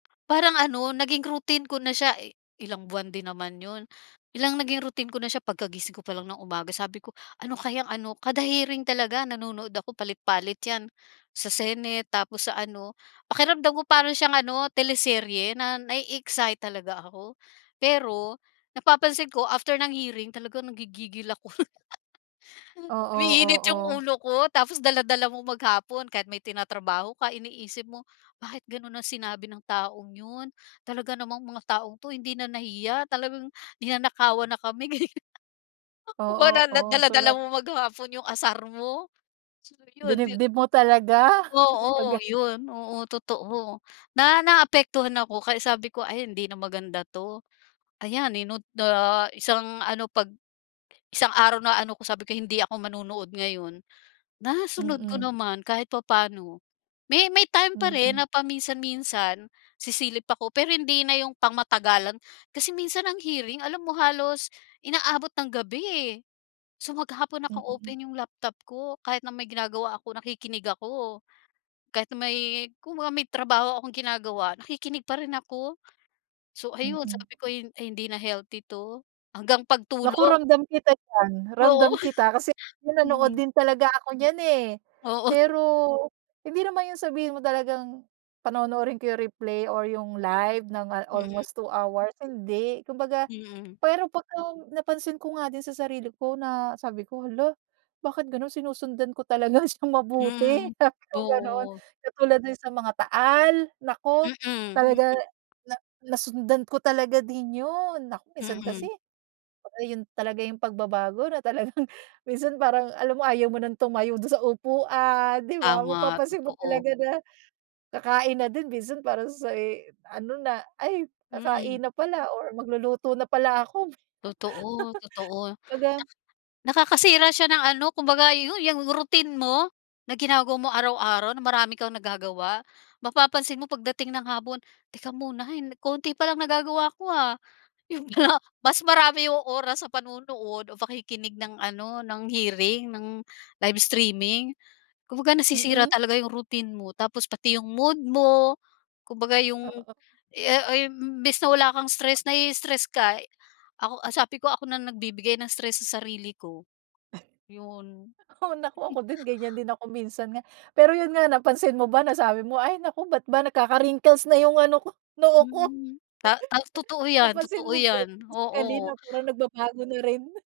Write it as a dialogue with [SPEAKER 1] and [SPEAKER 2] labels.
[SPEAKER 1] Parang ano, naging routine ko na siya, eh ilang buwan din naman yun. Biglang naging routine ko na siya, pagkagising ko pa lang ng umaga, sabi ko "Ano kayang ano" Kada hearing talaga nanonood ako, palit-palit yan, sa senate, tapos sa ano. Pakiramdam ko para siyang ano, teleserye na na-e-excite talaga ako. Pero, napapansin ko after ng hearing talaga nangigigil ako.
[SPEAKER 2] Oo,
[SPEAKER 1] Umiinit yung
[SPEAKER 2] oo.
[SPEAKER 1] ulo ko, tapos dala-dala mo maghapon kahit may tinatrabaho ka iniisip mo, "Bakit ganun ang sinabi ng taong yun?" Talaga namang mga taong 'to hindi na nahiya, talagang ninanakawan na kami, ganyan. Ako ba
[SPEAKER 2] Oo,
[SPEAKER 1] na na
[SPEAKER 2] oo, so na
[SPEAKER 1] dala-dala mo maghapon yung asar mo. So yun, yun
[SPEAKER 2] Dinibdib mo talaga, kumbaga.
[SPEAKER 1] oo yun, oo totoo. Na naapektuhan ako kaya sabi ko, "Ay hindi na maganda 'to." Ayan yun no ah, na isang ano pag isang araw na ano ko sabi ko, "Hindi ako manonood ngayon." Nasunod ko
[SPEAKER 2] Mm.
[SPEAKER 1] naman kahit papaano. May may time pa rin
[SPEAKER 2] Mm.
[SPEAKER 1] na paminsan-minsan sisilip ako pero hindi na yung pang matagalan. Kasi minsan ang hearing alam mo halos inaabot ng gabi eh. So maghapon
[SPEAKER 2] Mm.
[SPEAKER 1] naka-open yung laptop ko. Kahit na may ginagawa ako, nakikinig ako. Kahit na may kumbaga may trabaho akong ginagawa, nakikinig pa rin ako. So ayun,
[SPEAKER 2] Mm.
[SPEAKER 1] sabi ko ay ay hindi na healthy 'to. Hanggang
[SPEAKER 2] Naku
[SPEAKER 1] pagtulog.
[SPEAKER 2] ramdam kita diyan,
[SPEAKER 1] Oo.
[SPEAKER 2] ramdam kita. Kasi nanonood
[SPEAKER 1] Mm.
[SPEAKER 2] din talaga ako niyan eh.
[SPEAKER 1] Oo.
[SPEAKER 2] Pero, hindi naman yung sabihin mo talagang panonoorin ko yung replay or yung live ng ah
[SPEAKER 1] Mm.
[SPEAKER 2] almost 2 hours, hindi. Kumbaga,
[SPEAKER 1] Mm.
[SPEAKER 2] pero pagka-napansin ko nga din sa sarili ko na sabi ko, "Hala, bakit ganun? Sinusundan ko talaga siyang mabuti"
[SPEAKER 1] Mm,
[SPEAKER 2] Sabi kong ganun.
[SPEAKER 1] oo.
[SPEAKER 2] Katulad din sa mga taal, naku,
[SPEAKER 1] Mm,
[SPEAKER 2] talaga
[SPEAKER 1] mm.
[SPEAKER 2] na nasundan ko talaga din yun. Naku minsan kasi,
[SPEAKER 1] Mm.
[SPEAKER 2] kumbaga yun talaga yung pagbabago na talagang minsan parang alam mo ayaw mo nang tumayo dun sa upuan 'di ba?
[SPEAKER 1] Tama,
[SPEAKER 2] Mapapansin mo
[SPEAKER 1] totoo.
[SPEAKER 2] talaga na, kakain na din minsan parang sa ano na, ay kakain
[SPEAKER 1] Mm.
[SPEAKER 2] na pala or magluluto na pala ako.
[SPEAKER 1] Totoo, totoo. Na
[SPEAKER 2] Kumbaga
[SPEAKER 1] Nakakasira siya ng ano kumbaga yu yang routine mo, na ginagawa mo araw-araw na marami kang nagagawa. Mapapansin mo pagdating ng hapon, "Teka muna hay konti palang nagagawa ko ah." Yun nga mas marami yung oras sa panonood o pakikinig ng ano ng hearing, ng live streaming. Kumbaga nasisira
[SPEAKER 2] Mm.
[SPEAKER 1] talaga yung routine mo tapos pati yung mood mo. Kumbaga yung,
[SPEAKER 2] Oo.
[SPEAKER 1] ah ay imbis na wala kang stress, na i-stress ka. Ako sabi ko, ako na nagbibigay ng stress sa sarili ko, yun.
[SPEAKER 2] Oo naku ako din ganyan din ako minsan nga. Pero yun nga napansin mo ba nasabi mo, ay naku bakit ba nagkaka-wrinkles na yung ano ko, noo ko.
[SPEAKER 1] Mm, ta ta totoo yan
[SPEAKER 2] Napansin
[SPEAKER 1] totoo
[SPEAKER 2] mo ba yun
[SPEAKER 1] yan,
[SPEAKER 2] physically
[SPEAKER 1] oo.
[SPEAKER 2] na parang nagbabago na rin?